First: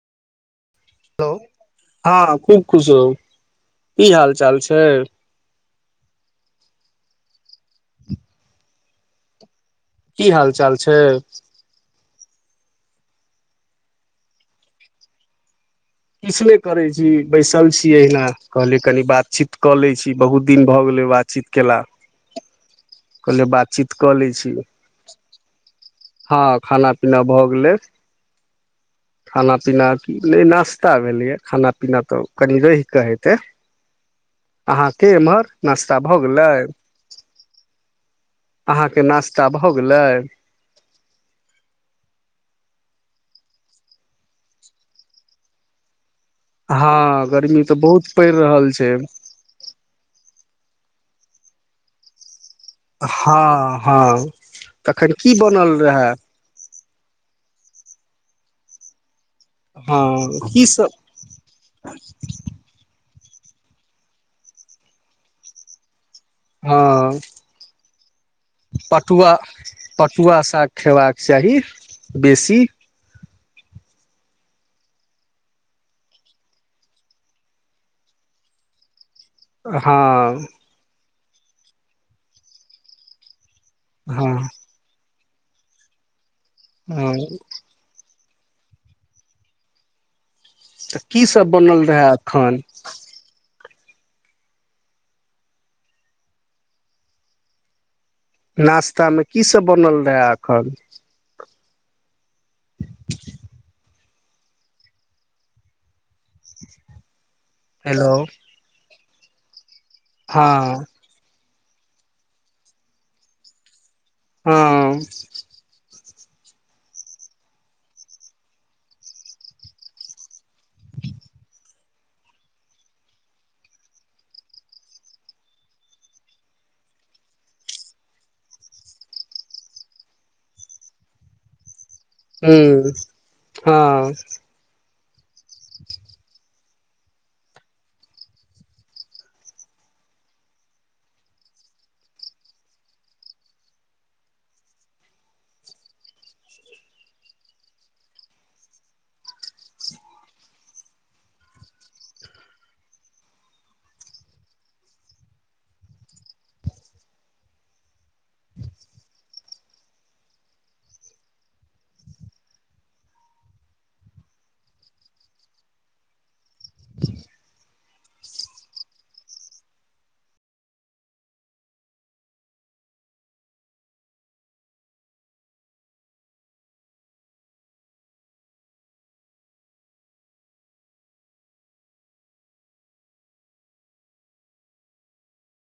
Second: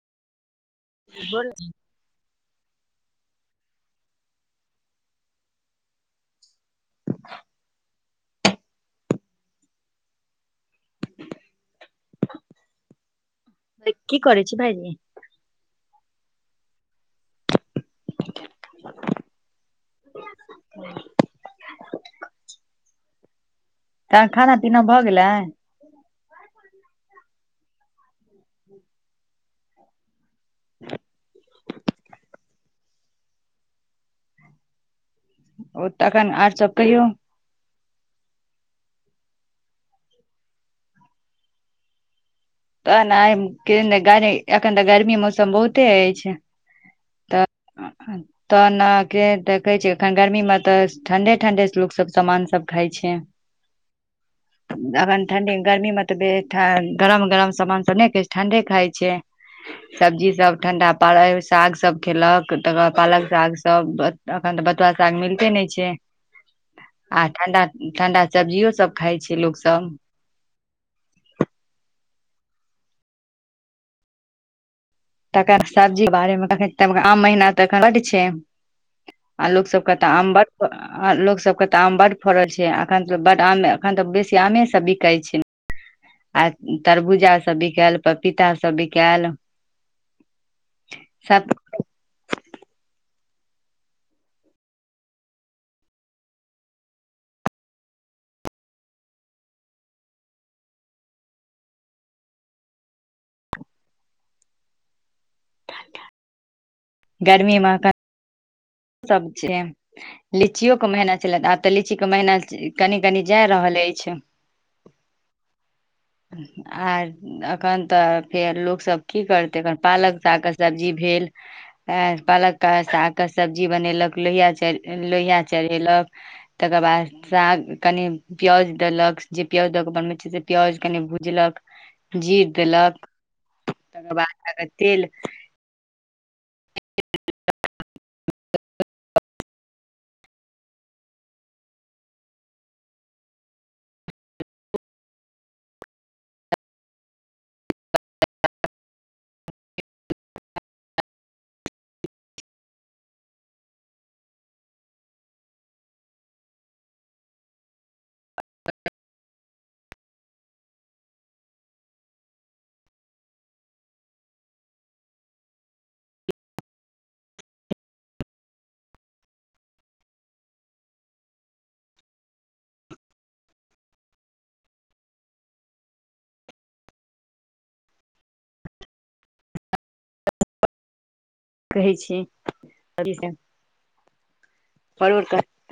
Hello, हां खुब खुश रहु। की हाल चाल छै? [unintelligible] की हाल चाल छै। की कर छी भाएनी किछु नहि करै छी बैसल छीिय ना। कहलियै कनि बातचीत कऽ लैत छी बहुत दिन भऽ गेलै बातचीत कयला, कहलियै बातचीत कऽ तहन लैत छी। खाना पीना भऽ हँ, खाना पीना भ गेलै, खाना पीना नै नास्ता भेलैये, खाना पीना त कनि रहिके हेतै, अहां के एमहर, गेलै नाश्ता भ तखन गेलै? आर सब कहियौ अहाँके नाश्ता भऽ गेलई। तऽ ने के नगरे एखन तऽ गर्मी मौसम बहुते होइ छै। हँ, गर्मी तऽ बहुत पड़ रहल तहन छै। के तऽ कहै छै एखन गर्मी मे तऽ ठण्डे ठणंडे से लोक सब सामान सब खाय छै हँ, हँ, तखन की बनल रहए। गरम-गरम सामान सब नहि के ठण्डे खाइ छै। सब्जी हँ सब की ठं्डा पड़ल, साग सब खेलक तकर बाद पालक साग सब, एखन तऽ बथुआा साग मिलते नहि छै। हँ, आ ठंडा ठंडा सब्जियो सब खाय पटुआ छै लोक सब पटुआ साग खयबाक चाही। बेसी। त सब्जी बारे मे कख आम महीना तऽ घट छै। आ लोक सबके तऽ आम ब हँ आ लोक सब के तऽ आम बड फड़ल छै, अखन तऽ बड आम एखन तऽ हँ बेसी आमे सब बिकाै छै न। आ हँ तरबूजा सब बिकल पपीता सभ बिकल तऽ कीसभ बनल रहए एखन। नाश्ता मे की सभ बनल रहए एखन। ता ता गर्मी म क हेलो सब छै। लीचियो हँ को मेहना चल अ तऽ लीची के महिना कनि कनी जाय रहलए। हँ। आ एखन तऽ फेर लोकसभ की करतैखन पालक सागके सब्जी भेल, पालक के साग के सब्जी बनेलक, लोहिया लोहिया चढ़ेलक, तकर बाद साग कनि प्यज डलक जे प्यउज दऽ कऽ बनबैत छै से पउ कनि बुझलक ह्म हँ बाद तेल [unintelligible] कहै छी बरबर क